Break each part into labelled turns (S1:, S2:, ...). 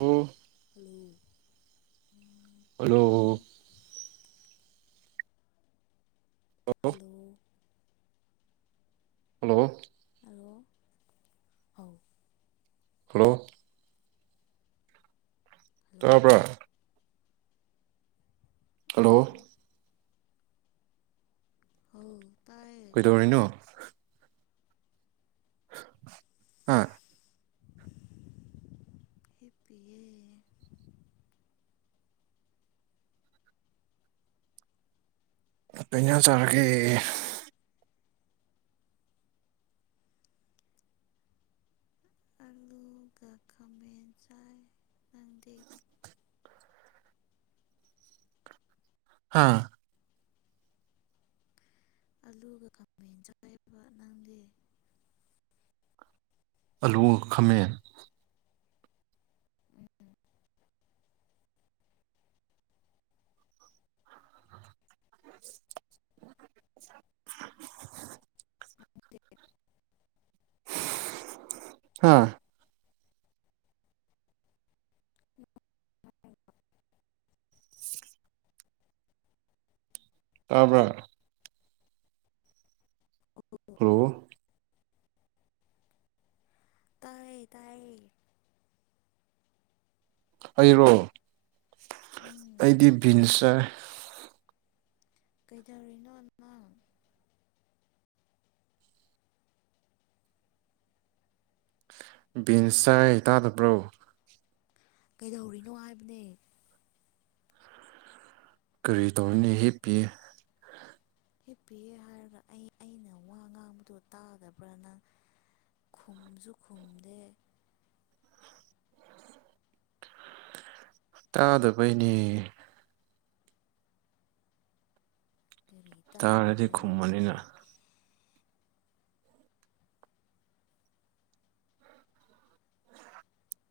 S1: ꯎꯝ
S2: hello
S1: ꯑꯣ hello
S2: ꯑꯗꯣ
S1: hello
S2: ꯑꯥꯎ
S1: ꯍꯂꯣ
S2: ꯍꯜꯂꯣ
S1: ꯇꯥꯄ ꯍꯜꯂꯣ
S2: ꯎꯝ ꯍ
S1: ꯀꯩꯗꯧꯔꯤꯅꯣ ꯑꯥ
S2: ꯐꯄꯤ
S1: ꯄꯥ ꯆꯠꯒꯤ
S2: ꯑꯂꯨꯒ ꯈꯥꯃꯦꯟ ꯆꯥꯏ ꯅꯪꯗꯦ
S1: ꯍꯥꯥ
S2: ꯑꯂꯨꯒ ꯈꯥꯃꯦꯟ ꯆꯥꯏꯕ ꯅꯪꯒꯤ
S1: ꯑꯂꯨ ꯈꯥꯃꯦꯟ [unintelligible] ꯍꯥꯥ [unintelligible] ꯇꯕ ꯍꯜꯂꯣ
S2: ꯇꯥꯌꯦ ꯇꯌꯦ
S1: ꯑꯩꯔꯣ
S2: ꯎꯝ
S1: ꯑꯩꯗꯤ ꯚꯤꯟꯁꯔ
S2: ꯀꯩꯗꯧꯔꯤꯅꯣ ꯅꯃꯪ
S1: ꯕꯤꯟꯁ ꯆꯥꯏ ꯇꯥꯗꯕ꯭ꯔꯣ
S2: ꯀꯩꯗꯧꯔꯤꯅꯣ ꯍꯥꯏꯕꯅꯦ
S1: ꯀꯔꯤ ꯇꯧꯅꯤ ꯍꯤꯞꯄꯤ
S2: ꯍꯤꯞ ꯄꯤꯦ ꯍꯥꯏꯔꯒ ꯑꯩ ꯑꯩꯅ ꯋꯥ ꯉꯥꯡꯕꯗꯣ ꯇꯥꯒꯕ꯭ꯔꯥꯅꯪ ꯈꯨꯝꯕꯁꯨ ꯈꯨꯝꯗꯦ
S1: ꯇꯥꯗꯕꯩꯅꯦ
S2: ꯀꯔꯤ
S1: ꯇꯥꯔꯗꯤ
S2: ꯇꯥꯗꯕꯩꯅꯦ
S1: ꯈꯨꯝꯕꯅꯤꯅ [unintelligible] [inaudible]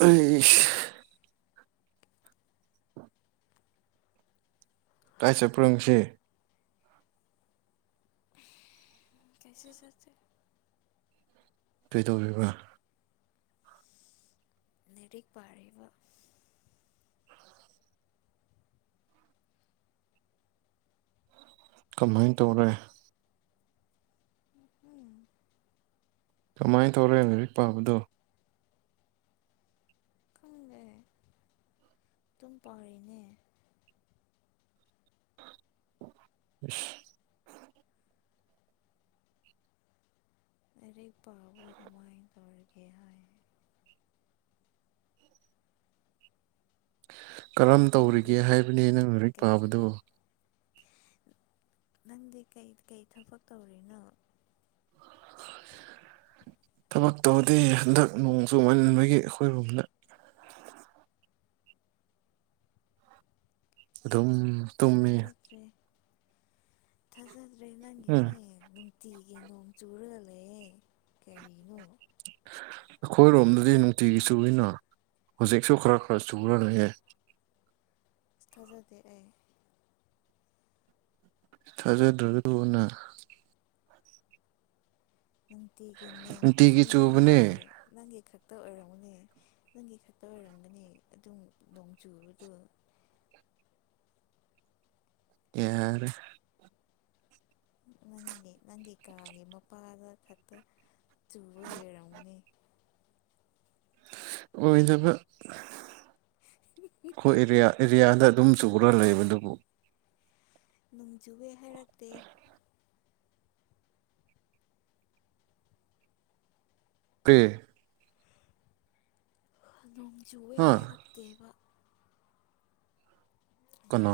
S1: ꯎ ꯀꯥꯏ ꯆꯠꯄꯔꯪꯁꯤ
S2: ꯀꯩꯁꯦ ꯆꯦ
S1: ꯀꯩꯗꯧꯕꯤꯕ
S2: ꯅꯔꯤꯛ ꯄꯥꯔꯤꯕ
S1: ꯀꯃꯥꯏꯅ ꯇꯧꯔꯦ
S2: ꯎꯝ
S1: ꯀꯃꯥꯏꯅ ꯇꯧꯔꯦ ꯂꯥꯏꯔꯤꯛ ꯄꯥꯕꯗꯣ
S2: ꯈꯪꯗꯦ ꯑꯗꯨꯝ ꯄꯥꯔꯤꯅꯦ
S1: [unintelligible] [inaudible]
S2: ꯄꯕꯨ ꯀꯃꯥꯏꯟ ꯇꯧꯔꯒꯦ ꯍꯥꯏ
S1: ꯀꯔꯝ ꯇꯧꯔꯤꯒꯦ
S2: ꯅꯪꯗꯤ
S1: ꯍꯥꯏꯕꯅꯤ ꯅꯪ ꯂꯔꯤꯛ
S2: ꯀꯩ ꯊꯕꯛ
S1: ꯄꯥꯕꯗꯨꯣ
S2: ꯅꯪꯗꯤ ꯀꯩ ꯀꯩ ꯊꯕꯛ ꯇꯧꯔꯤꯅꯣ
S1: ꯑ [inaudible] ꯊꯕꯛ ꯇꯧꯕꯗꯤ ꯍꯟꯗꯛ ꯅꯣꯡ ꯆꯨꯃꯟꯕꯒꯤ ꯑꯩꯈꯣꯏꯒꯨꯝꯕꯅ ꯑꯗꯨꯝ ꯇꯨꯝꯃꯤ
S2: ꯊꯥꯖꯗ꯭ꯔꯦ ꯊꯥꯖꯗ꯭ꯔꯦ
S1: ꯎꯝ
S2: ꯅꯪꯒꯤꯁꯦ ꯇꯤꯒꯤ ꯅꯣꯡ ꯆꯨꯔ ꯂꯩꯌꯦꯦ ꯀꯔꯤꯅꯣ
S1: ꯑꯩꯈꯣꯏꯔꯣꯝꯗꯗꯤ ꯅꯨꯡꯇꯤꯒꯤ ꯆꯨꯏꯅ ꯍꯧꯖꯤꯛꯁꯨ ꯈꯔ ꯈꯔ ꯆꯨꯔꯅꯤꯌꯦ
S2: ꯑꯁ ꯊꯥꯖꯗꯦ ꯑꯩ
S1: ꯊꯥꯖꯗ꯭ꯔꯕꯗꯨꯅ
S2: ꯅꯨꯡꯇꯤꯒꯤ ꯅꯣꯡ
S1: ꯅꯨꯡꯇꯤꯒꯤ
S2: ꯆꯨꯕꯒꯤ
S1: ꯆꯨꯕꯅꯦ
S2: ꯂꯪꯒꯤꯁꯦ ꯂꯪꯒꯤ ꯈꯛ
S1: [unintelligible] [inaudible]
S2: ꯅꯪꯒꯤ ꯈꯛꯇ ꯑꯣꯏꯔꯝꯒꯅꯤ ꯑꯗꯨꯝ ꯅꯣꯡ ꯆꯨꯕꯗꯣ
S1: ꯌꯥ [inaudible]
S2: ꯅꯪꯒꯤ ꯅꯪꯒꯤ ꯀꯥꯒꯤ ꯃꯄꯥꯗ ꯈꯛꯇ ꯆꯨꯕꯒꯤ ꯑꯣꯏꯔꯝꯒꯅꯤ
S1: ꯑꯣꯏꯗꯕ ꯑꯩꯈꯣꯏ ꯑꯦꯔꯤꯌꯥꯗ ꯑꯗꯨꯝ ꯆꯒ꯭ꯔ ꯂꯩꯕ
S2: ꯅꯣꯡꯖꯨꯋꯦ ꯍꯥꯏꯔꯛꯇꯦ
S1: ꯄꯦ
S2: ꯅꯣꯡ ꯆꯨꯦ
S1: ꯍꯥ
S2: ꯍꯥꯏꯔꯛꯇꯦꯕ
S1: ꯀ [inaudible]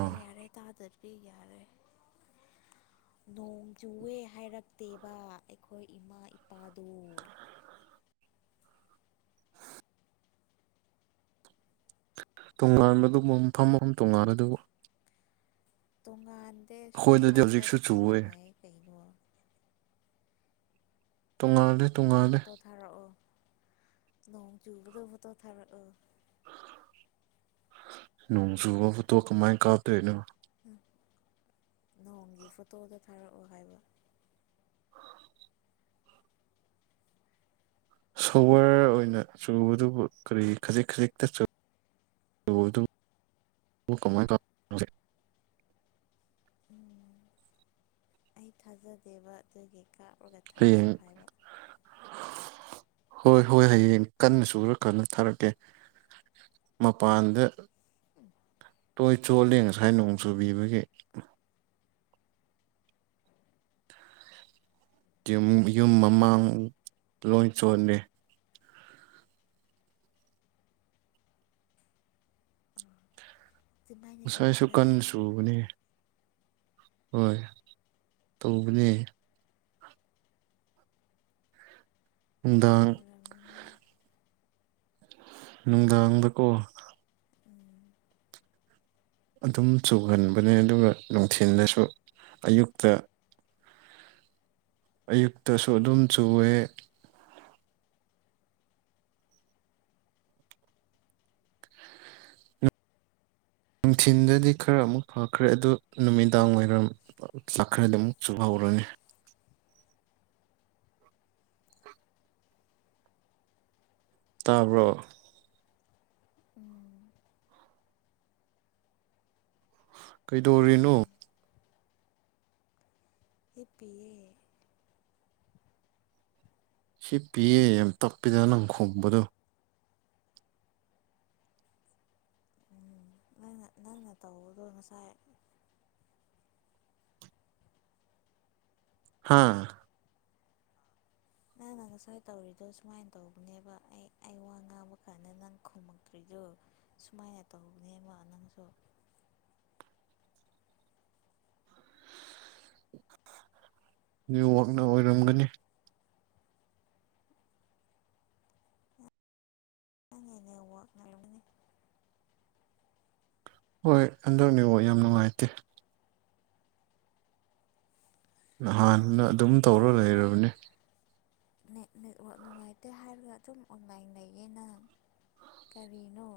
S2: ꯍꯥꯗꯔꯕꯤꯒꯔꯦ
S1: [unintelligible]
S2: ꯅꯣꯡ ꯆꯨꯑꯦ ꯍꯥꯏꯔꯛꯇꯦꯕ ꯑꯩꯈꯣꯏ ꯏꯃꯥ ꯏꯄꯥꯗꯨ
S1: ꯇꯣꯉꯥꯟꯕꯗꯨꯕꯨ ꯃꯐꯝ ꯃ ꯇꯣꯉꯥꯥꯟꯕꯂ ꯑꯗꯨꯕꯨ
S2: ꯇꯣꯉꯥꯟꯗꯦ ꯁꯣꯝ
S1: ꯑꯩꯈꯣꯏꯗꯗꯤ
S2: ꯁ꯭ꯥꯏꯗ
S1: ꯍꯧꯖꯤꯛꯁꯨ ꯆꯨꯋꯦ
S2: ꯃꯥꯟꯅꯩ ꯀꯩꯅꯣ
S1: ꯇꯨꯡꯉꯗꯤ
S2: ꯐꯣꯇꯣ ꯊꯥꯔꯛꯑꯣ ꯅꯣꯡ ꯆꯨꯕꯗ ꯐꯣꯇꯣ ꯊꯥꯔꯛꯑꯣ
S1: ꯅꯣꯡꯁꯨ ꯋꯥꯕꯨ ꯇꯣ ꯀꯃꯥꯏ ꯀꯥꯞꯄ꯭ꯔꯅꯦ
S2: ꯅꯣꯡꯒꯤ ꯐꯣꯇꯣꯗ ꯊꯥꯔꯛꯑꯣ ꯍꯥꯏꯕ
S1: ꯁꯣꯋꯔ ꯑꯣꯏꯅ ꯆꯨꯕꯗꯨꯕꯨ ꯀꯔꯤ ꯈꯖꯤꯛ ꯈꯖꯤꯛꯇ ꯆ ꯀꯃꯥꯏ
S2: ꯎꯝ ꯑꯩ ꯊꯥꯖꯗꯦꯕ ꯑꯗꯨꯒꯤ ꯀꯥꯞꯔꯒ ꯊꯥꯔꯛꯑꯣ
S1: ꯍꯌꯦꯡ
S2: ꯍꯥꯏꯕ
S1: ꯍꯣꯏ ꯍꯣꯏ ꯍꯌꯦꯡ ꯀꯟꯅ ꯁꯨꯔ ꯀꯟꯅ ꯊꯥꯔꯛꯀꯦ ꯃꯄꯥꯟꯗ ꯇꯣꯏ ꯆꯣꯜꯂꯤ ꯉꯁꯥꯏ ꯅꯣꯡ ꯆꯨꯕꯤꯕꯒꯤ ꯌꯨꯝ ꯃꯃꯥꯡ ꯂꯣꯏ ꯆꯣꯟꯗꯦ
S2: ꯑꯗꯨꯃꯥꯏꯅ
S1: ꯉꯁꯥꯏꯁꯨ
S2: ꯇꯧꯕ꯭ꯔꯥ
S1: ꯀꯟ ꯁꯨꯕꯅꯦ ꯍꯣꯏ ꯇꯧꯕꯅꯦ
S2: ꯇꯧꯔꯝꯒꯅꯤ
S1: [unintelligible] ꯅꯨꯡꯗꯥꯡꯗꯀꯣ
S2: ꯎꯝ
S1: ꯑꯗꯨꯝ ꯆꯨꯒꯟꯕꯅꯦ ꯑꯗꯨꯒ ꯅꯨꯡꯊꯤꯜꯗꯁꯨ ꯑꯌꯨꯛꯇ ꯑꯌꯨꯛꯇꯁꯨ ꯑꯗꯨꯝ ꯆꯨꯑꯦ ꯅꯨꯡꯊꯤꯜꯗꯗꯤ ꯈꯔ ꯑꯃꯨꯛ ꯐꯈ꯭ꯔꯦ ꯑꯗꯨ ꯅꯨꯃꯤꯗꯥꯡ ꯋꯥꯏꯔꯝ ꯆꯥꯛꯈ꯭ꯔꯗꯤ ꯑꯃꯨꯛꯁꯨꯨꯍꯥꯎꯋ ꯄꯨꯔꯅꯤ ꯇꯥꯕ꯭ꯔꯣ
S2: ꯎꯝ
S1: ꯀꯩꯗꯧꯔꯤꯅꯣ
S2: ꯇꯥꯏ ꯍꯤꯞꯄꯤꯑꯦ
S1: ꯁꯤ ꯄꯤꯌꯦ ꯌꯥꯝ ꯇꯞꯄꯤꯗꯅ ꯅꯪ ꯈꯨꯝꯕꯗꯣ
S2: ꯎꯝ ꯅꯪꯅ ꯅꯪꯅ ꯇꯧꯕꯗꯣ ꯉꯁꯥꯏ
S1: ꯍꯥꯥ
S2: ꯅꯪꯅ
S1: [unintelligible]
S2: ꯉꯁꯥꯏ ꯇꯧꯔꯤꯗꯣ ꯁꯨꯃꯥꯏꯅ ꯇꯧꯕꯅꯦꯕ ꯑꯩ ꯑꯩ ꯋꯥ ꯉꯥꯡꯕ ꯀꯥꯟꯗ ꯅꯪ ꯈꯨꯝꯃꯛꯇ꯭ꯔꯤꯗꯣ ꯁꯨꯃꯥꯏꯅ ꯇꯧꯅꯦꯕ ꯅꯪꯁꯨ
S1: [unintelligible] ꯅꯦꯠꯋꯥ꯭ꯔꯛꯅ ꯑꯣꯏꯔꯝꯒꯅꯤ
S2: ꯅꯪꯒꯤ ꯅꯦꯠꯋꯥ꯭ꯔꯛꯅ ꯑꯣꯏꯔꯝꯒꯅꯤ
S1: ꯍꯣꯏ ꯍꯟꯗꯛ ꯅꯦꯠꯋꯥ꯭ꯔꯛ ꯌꯥꯝ ꯅꯨꯡꯉꯥꯏꯇꯦ ꯅꯍꯥꯟꯅ
S2: ꯅꯦꯠꯋꯥꯛ
S1: ꯑꯗꯨꯝ
S2: ꯅꯨꯡꯉꯥꯏꯇꯦ
S1: ꯇꯧꯔ
S2: ꯍꯥꯏꯔ
S1: ꯂꯩꯔꯕꯅꯦ
S2: ꯅꯦꯠ ꯅꯦꯠꯋꯥ꯭ꯔꯛ ꯅꯨꯡꯉꯥꯏꯇꯦ ꯍꯥꯏꯔꯒ ꯑꯗꯨꯝ ꯑꯣꯟꯂꯥ꯭ꯏꯟ ꯂꯩꯌꯦ ꯅꯪ ꯀꯔꯤꯅꯣ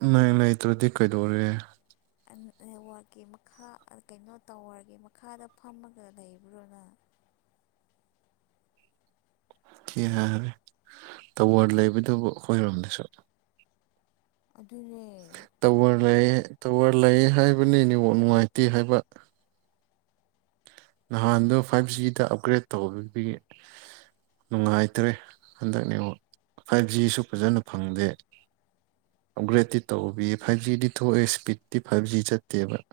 S1: ꯑꯣꯟꯂꯥ꯭ꯏꯟ ꯂꯩꯇ꯭ꯔꯗꯤ ꯀꯩꯗꯧꯔꯦ
S2: ꯅꯦꯠꯋꯥ꯭ꯔꯛꯀꯤ ꯃꯈꯥ ꯀꯩꯅꯣ ꯇꯥꯋꯔꯒꯤ ꯃꯈꯥꯗ ꯐꯝꯃꯒ ꯂꯩꯕ꯭ꯔꯣ ꯅꯪ
S1: [unintelligible] ꯀꯤ ꯍꯥꯏꯔꯦ ꯇꯋꯥꯔ ꯂꯩꯕꯗꯨꯕꯨ ꯑꯩꯈꯣꯏꯔꯣꯝꯗꯁꯨ
S2: ꯑꯗꯨꯅꯦ
S1: ꯇꯋꯥꯔ ꯂꯩ ꯇꯋꯥꯔ ꯂꯩ ꯍꯥꯏꯕꯅꯤ ꯅꯦꯠꯋꯥ꯭ꯔꯛ ꯅꯨꯡꯉꯥꯏꯇꯦ ꯍꯥꯏꯕ ꯅꯍꯥꯟꯗꯣ ꯐꯥꯏ꯭ꯚ ꯖꯤ ꯗ ꯑꯞꯒ꯭ꯔꯦꯗ ꯇꯧꯔꯨꯕꯒꯤ ꯅꯨꯡꯉꯥꯏꯇ꯭ꯔꯦ ꯍꯟꯗꯛ ꯅꯦꯠꯋꯥ꯭ꯔꯛ ꯐꯥꯏ꯭ꯚ ꯖꯤꯁꯨ ꯐꯖꯅ ꯐꯪꯗꯦ ꯑꯞꯒ꯭ꯔꯦꯗꯇꯤ ꯇꯧꯕꯤ ꯐꯥꯏꯚ ꯖꯤꯗꯤ ꯊꯣꯛꯑꯦ ꯁ꯭ꯄꯤꯠꯇꯤ ꯐꯥꯏꯚ ꯖꯤ ꯆꯠꯇꯦꯕ [unintelligible]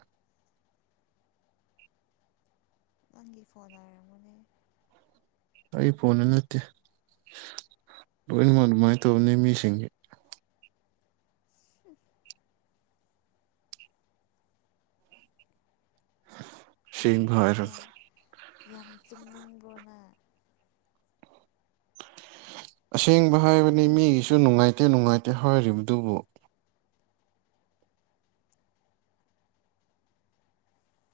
S2: ꯅꯪꯒꯤ ꯐꯣꯟ ꯑꯣꯏꯔꯝꯒꯅꯤ
S1: ꯑꯩ ꯐꯣꯟꯅ ꯅꯠꯇꯦ ꯂꯣꯏꯅꯃꯛ ꯑꯗꯨꯃꯥꯏꯅ ꯇꯧꯅꯤ ꯃꯤꯁꯤꯡꯒꯤ
S2: ꯍꯨꯝ ꯌꯥꯝ
S1: ꯁꯦꯡꯕ ꯍꯥꯏꯔꯒ
S2: ꯌꯥꯝ ꯌꯥꯝ ꯆꯨꯝꯅꯤꯡꯕ꯭ꯔꯣꯅ
S1: [unintelligible] ꯑꯁꯦꯡꯕ ꯍꯥꯏꯕꯅꯤ ꯃꯤꯒꯤꯁꯨ ꯅꯨꯡꯉꯥꯏꯇꯦ ꯅꯨꯡꯉꯥꯏꯇꯦ ꯍꯥꯏꯔꯤꯕꯗꯨꯕꯨ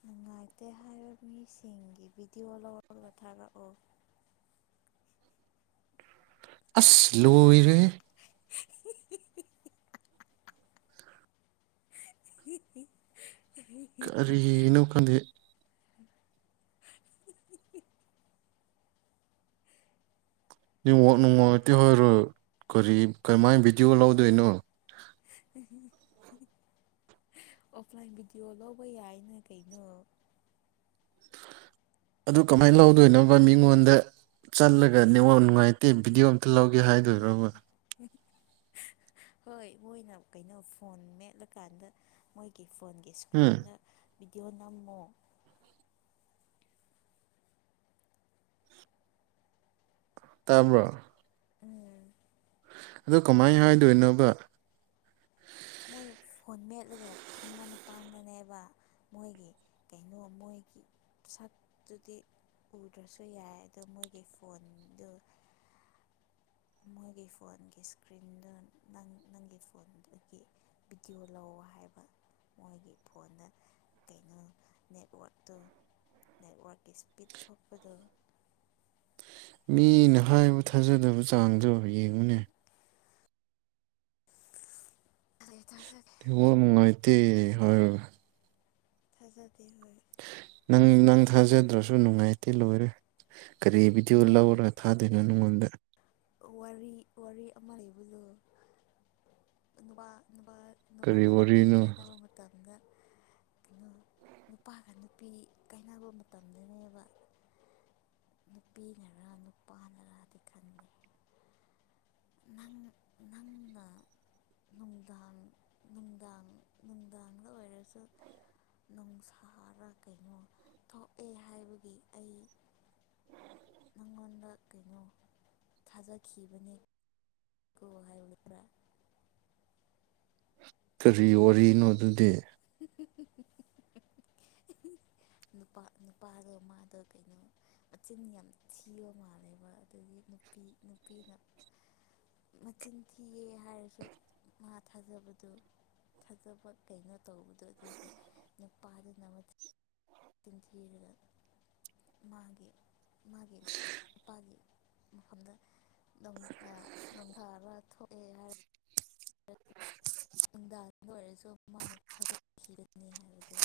S2: ꯅꯨꯡꯉꯥꯏꯇꯦ ꯍꯥꯏꯔ ꯃꯤꯁꯤꯡꯒꯤ ꯚꯤꯗꯤꯑꯣ ꯂꯧꯔꯒ ꯊꯥꯒꯠꯂꯣ
S1: [unintelligible] ꯑ꯭ꯁ ꯂꯣꯢꯔꯦꯍꯦ
S2: ꯍꯤꯍꯤ
S1: ꯀꯔꯤꯅꯣ ꯈꯪꯗꯦ ꯅꯦꯠꯋꯥ꯭ꯔꯛ ꯅꯨꯡꯉꯥꯏꯇꯦ ꯍꯣꯏꯔ ꯀꯔꯤ ꯀꯝꯃꯥꯏꯅ ꯚꯤꯗꯤꯑꯣ ꯂꯧꯗꯣꯏꯅꯣ [unintelligible]
S2: ꯑꯣ꯭ꯐꯂꯥ꯭ꯏꯟ ꯚꯤꯗꯤꯑꯣ ꯂꯧꯕ ꯌꯥꯏꯅ ꯀꯩꯅꯣ
S1: ꯑꯗꯨ ꯀꯃꯥꯏ ꯂꯧꯗꯣꯏꯅꯣꯕ ꯃꯤꯉꯣꯟꯗ ꯆꯠꯂꯒ ꯅꯦꯠꯋꯥ꯭ꯔꯛ ꯅꯨꯡꯉꯥꯏꯇꯦ ꯚꯤꯗꯤꯑꯣ ꯑꯝ ꯂꯧꯒꯦ ꯍꯥꯏꯗꯣꯏꯔꯣꯕ
S2: ꯍꯣꯏ ꯃꯣꯏꯅ ꯀꯩꯅꯣ ꯐꯣꯟ ꯃꯦꯠꯂꯀꯥꯟꯗ ꯃꯣꯏꯒꯤ ꯐꯣꯟꯒꯤ
S1: ꯎꯝ
S2: ꯁꯀ꯭ꯔꯤꯟꯗ ꯚꯤꯗꯤꯑꯣ ꯅꯝꯃꯣ
S1: ꯇꯥꯕ꯭ꯔꫭ
S2: ꯎꯝ
S1: ꯑꯗꯨ ꯀꯃꯥꯏꯅ ꯍꯥꯏꯗꯣꯏꯅꯣꯕ
S2: ꯃꯣꯏ ꯐꯣꯟ ꯃꯦꯠꯂꯒ ꯐꯝꯕ ꯃꯇꯥꯡꯗꯅꯦꯕ ꯃꯣꯏꯒꯤ ꯀꯩꯅꯣ ꯃꯣꯏ
S1: [unintelligible]
S2: ꯁꯛꯇꯨꯗꯤ ꯎꯗ꯭ꯔꯁꯨ ꯌꯥꯏ ꯑꯗꯣ ꯃꯣꯏꯒꯤ ꯐꯣꯟꯗꯨ
S1: [inaudible]
S2: ꯅꯪꯒꯤ ꯐꯣꯟꯒꯤ ꯁꯀ꯭ꯔꯤꯟꯗ ꯅꯪ ꯅꯪꯒꯤ ꯐꯣꯟꯗꯨꯒꯤ ꯚꯤꯗꯤꯌꯣ ꯂꯧ ꯍꯥꯏꯕ ꯃꯣꯏꯒꯤ ꯐꯣꯟꯗ ꯀꯩꯅꯣ ꯅꯦꯠꯋꯥ꯭ꯔꯛꯇꯨ ꯅꯦꯠꯋ꯭ꯔꯛꯀꯤ ꯁ꯭ꯄꯤꯠ ꯊꯣꯛꯄꯗꯨ
S1: ꯃꯤꯅ ꯍꯥꯏꯕ ꯊꯥꯖꯗꯕ ꯆꯥꯡꯗꯣ ꯌꯦꯡꯉꯨꯅꯦ
S2: [unintelligible]
S1: [unintelligible]
S2: [unintelligible]
S1: ꯅꯪ ꯅꯪ
S2: ꯀꯩꯅꯣ
S1: ꯊꯥꯖꯗ꯭ꯔꯁꯨ ꯅꯨꯡꯉꯥꯏꯇꯦ ꯂꯣꯏꯔꯦ ꯀꯔꯤ ꯚꯤꯗꯤꯑꯣ
S2: ꯋꯥꯔꯤ
S1: ꯂꯧꯔꯒ ꯊꯥꯗꯣꯏꯅꯣ ꯅꯉꯣꯟꯗ
S2: ꯋꯥꯔꯤ ꯑꯃ ꯂꯩꯕꯗꯣ ꯅꯨꯄꯥ
S1: ꯀꯔꯤ
S2: ꯅꯨꯄꯥꯒ ꯅꯨꯄꯤ
S1: ꯋꯥꯔꯤꯅꯣ
S2: ꯀꯩꯅꯅꯕ ꯃꯇꯝꯗ ꯀꯩꯅꯣ
S1: [unintelligible]
S2: ꯅꯨꯄꯥꯒ ꯅꯨꯄꯤ ꯀꯥꯏꯅꯕ ꯃꯇꯝꯗꯅꯦꯕ ꯅꯨꯄꯤꯅꯔ ꯅꯨꯄꯥꯅꯔꯗꯤ ꯈꯟꯂꯦ
S1: [unintelligible]
S2: ꯅꯨꯡꯗꯥꯡ ꯅꯨꯡꯗꯥꯡ ꯅꯨꯡꯗꯥꯡꯗ ꯑꯣꯏꯔꯁꯨ ꯅꫭꯡꯁꯥꯔ ꯀꯩꯅꯣ ꯊꯣꯛꯑꯦ ꯍꯥꯏꯕꯒꯤ ꯑꯩ ꯅꯪꯉꯣꯟꯗ ꯀꯩꯅꯣ ꯊꯥꯖꯈꯤꯕꯅꯤ [unintelligible]
S1: ꯀꯔꯤ ꯋꯥꯔꯤꯅꯣ ꯑꯗꯨꯗꯤ
S2: [unintelligible] ꯅꯨꯄꯥ ꯅꯨꯄꯥꯗꯣ ꯃꯥꯗꯣ ꯀꯩꯅꯣ ꯃꯆꯤꯟ ꯌꯥꯝ ꯊꯤꯕ ꯃꯥꯜꯂꯦꯕ ꯑꯗꯨꯗꯒꯤ ꯅꯨꯄꯤ ꯅꯨꯄꯤꯅ ꯃꯆꯤꯟ ꯊꯤꯌꯦ ꯍꯥꯏꯔꯁꯨ ꯃꯥ ꯊꯥꯖꯕꯗꯨ ꯐꯖꯕ ꯀꯩꯅꯣ ꯇꯧꯕꯗꯣ ꯑꯗꯨꯒꯤ ꯅꯨꯄꯥꯗꯨꯅꯊ ꯆꯤꯟꯊꯤꯔꯒ ꯃꯥꯒꯤ ꯃꯥꯒꯤ ꯅꯨꯄꯥꯒꯤ ꯃꯐꯝꯗ ꯅꯣꯡꯊꯥꯑꯒ ꯊꯣꯛꯑꯦ ꯍꯥꯏꯔ
S1: [unintelligible]
S2: ꯅꯨꯡꯗꯥꯡꯕꯨ ꯑꯣꯏꯔꯁꯨ ꯃꯥꯅ ꯊꯥꯗꯠꯈꯤꯒꯅꯤ ꯍꯥꯏꯕꯗꯨ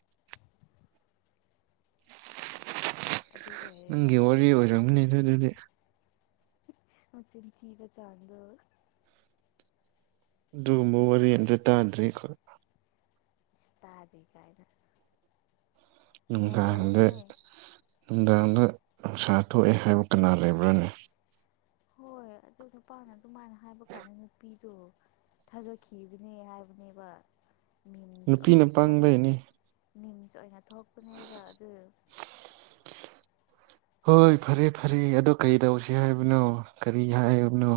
S1: [unintelligible]
S2: ꯑꯗꯨ ꯑꯣꯏꯔꯦꯕ
S1: ꯅꯪꯒꯤ ꯋꯥꯔꯤ ꯑꯣꯏꯔꯝꯅꯦ ꯑꯗꯨ ꯑꯗꯨꯗꯤ
S2: ꯑꯣ ꯆꯤꯟ ꯆꯤꯕ ꯆꯥꯟꯗ
S1: ꯑꯗꯨ ꯃꯔꯤ ꯌꯦꯟ ꯇꯗ꯭ꯔꯤꯈ
S2: ꯇꯥꯔꯤ ꯀꯥꯏꯅ ꯌꯥꯝ
S1: ꯅꯨꯡꯗꯥꯡꯗ
S2: ꯂꯩꯕꯅꯦ
S1: ꯅꯨꯡꯗꯥꯡꯗ ꯅꯨꯡꯁꯥ ꯊꯣꯛꯑꯦ ꯍꯥꯏꯕ ꯀꯅꯥ ꯂꯩꯕ꯭ꯔꯥꯅꯤ
S2: ꯍꯣꯏ ꯑꯗꯨꯣ ꯅꯨꯄꯥꯅ ꯑꯗꯨꯃꯥꯏꯅ ꯍꯥꯏꯕ ꯀꯥꯟꯗ ꯅꯨꯄꯤꯗꯣ ꯊꯥꯗꯈꯤꯕꯅꯦ ꯍꯥꯏꯕꯅꯦꯕ
S1: ꯅꯨꯄꯤꯅ ꯄꯪꯕꯩꯅꯤ
S2: ꯅꯤꯝꯁ ꯑꯣꯏꯅ ꯊꯣꯛꯄꯅꯦꯕ ꯑꯗꯨ
S1: ꯍꯣꯏ ꯐꯔꯦ ꯐꯔꯦ ꯑ ꯀꯔꯤ ꯇꯧꯁꯤ ꯍꯥꯏꯕꯅꯣ ꯀꯔꯤ ꯍꯥꯏꯕꯅꯣ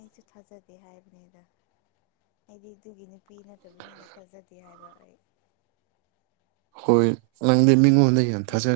S2: ꯑꯩꯁꯨ ꯊꯥꯖꯗꯦ ꯍꯥꯏꯕꯅꯤꯗ ꯑꯩꯗꯤ ꯑꯗꯨꯒꯤ ꯅꯨꯄꯤ ꯅꯠꯇꯕꯤꯅꯤꯅ ꯊꯥꯖꯗꯦ ꯒꯤ ꯍꯥꯏꯕ ꯑꯩ
S1: ꯍꯣꯏ ꯅꯪꯗ ꯃꯤꯉꯣꯟꯗ ꯌꯥꯝ ꯊꯥꯖꯔꯦ